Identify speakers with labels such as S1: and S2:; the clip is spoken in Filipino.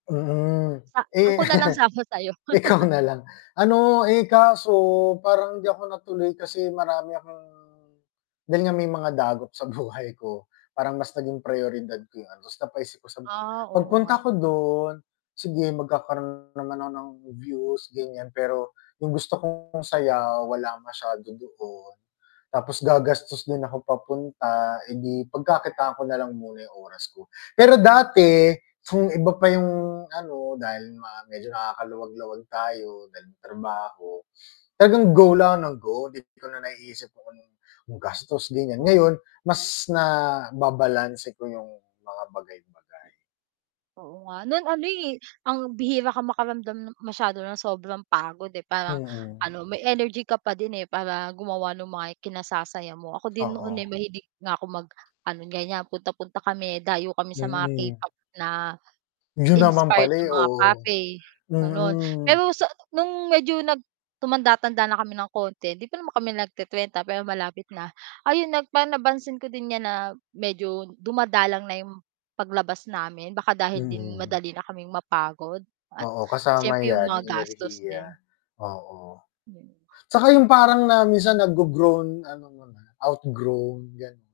S1: Mm,
S2: A
S1: eh.
S2: ako na lang sama sayo.
S1: Ikaw na lang. Ano, eh, kaso parang hindi ako natuloy kasi marami akong dahil nga may mga dagok sa buhay ko, parang mas naging priyoridad ko 'yung ano, ta's napaisip ako, sabi ko,
S2: Ah, oo nga.
S1: "Pagpunta ko don, sige magkakaroon naman ako ng views," ganiyan. Pero 'yung gusto kong saya wala masyado doon. Tapos gagastos din ako papunta, eh di pagkakitaan ko na lang muna 'yung oras ko. Pero dati kung iba pa 'yung ano dahil nga medyo nakakaluwag-luwag tayo dahil may trabaho. Talagang go lang nang go, 'di ko na naiisip kung gastos din 'yan,
S2: Oo.
S1: ngayon mas naba-balanse ko 'yung mga bagay-bagay.
S2: Oo nga, nun ano eh, ang bihira kang makaramdam masyado ng sobrang pagod, eh, parang
S1: Mm.
S2: ano, may energy ka pa din, eh, para gumawa nung mga kinasasaya mo, ako din noon, eh,
S1: Oo.
S2: mahilig nga ako mag-ano ganiyan punta-punta kami, dayo kami sa mga
S1: Mm.
S2: K-pop na
S1: 'Yun naman
S2: inspired
S1: pala, eh,
S2: na mga
S1: oo.
S2: cafe, gano'n.
S1: Mm.
S2: Pero sa nung medyo nag tumanda-tanda na kami ng konti, 'di pa naman kami nagte-trenta pero malapit na. Ayun nag pan na pansin ko din 'yan na medyo dumadalang na 'yung paglabas namin, baka dahil din
S1: Mhm.
S2: madali na kaming mapagod at
S1: Oo, kasama
S2: siyempre 'yung
S1: 'yan
S2: mga
S1: 'yung
S2: gastos
S1: enerhiya,
S2: din.
S1: oo.
S2: Mm.
S1: 'Tsaka 'yung parang na minsan na-grogrown ano mo na, outgrown, gan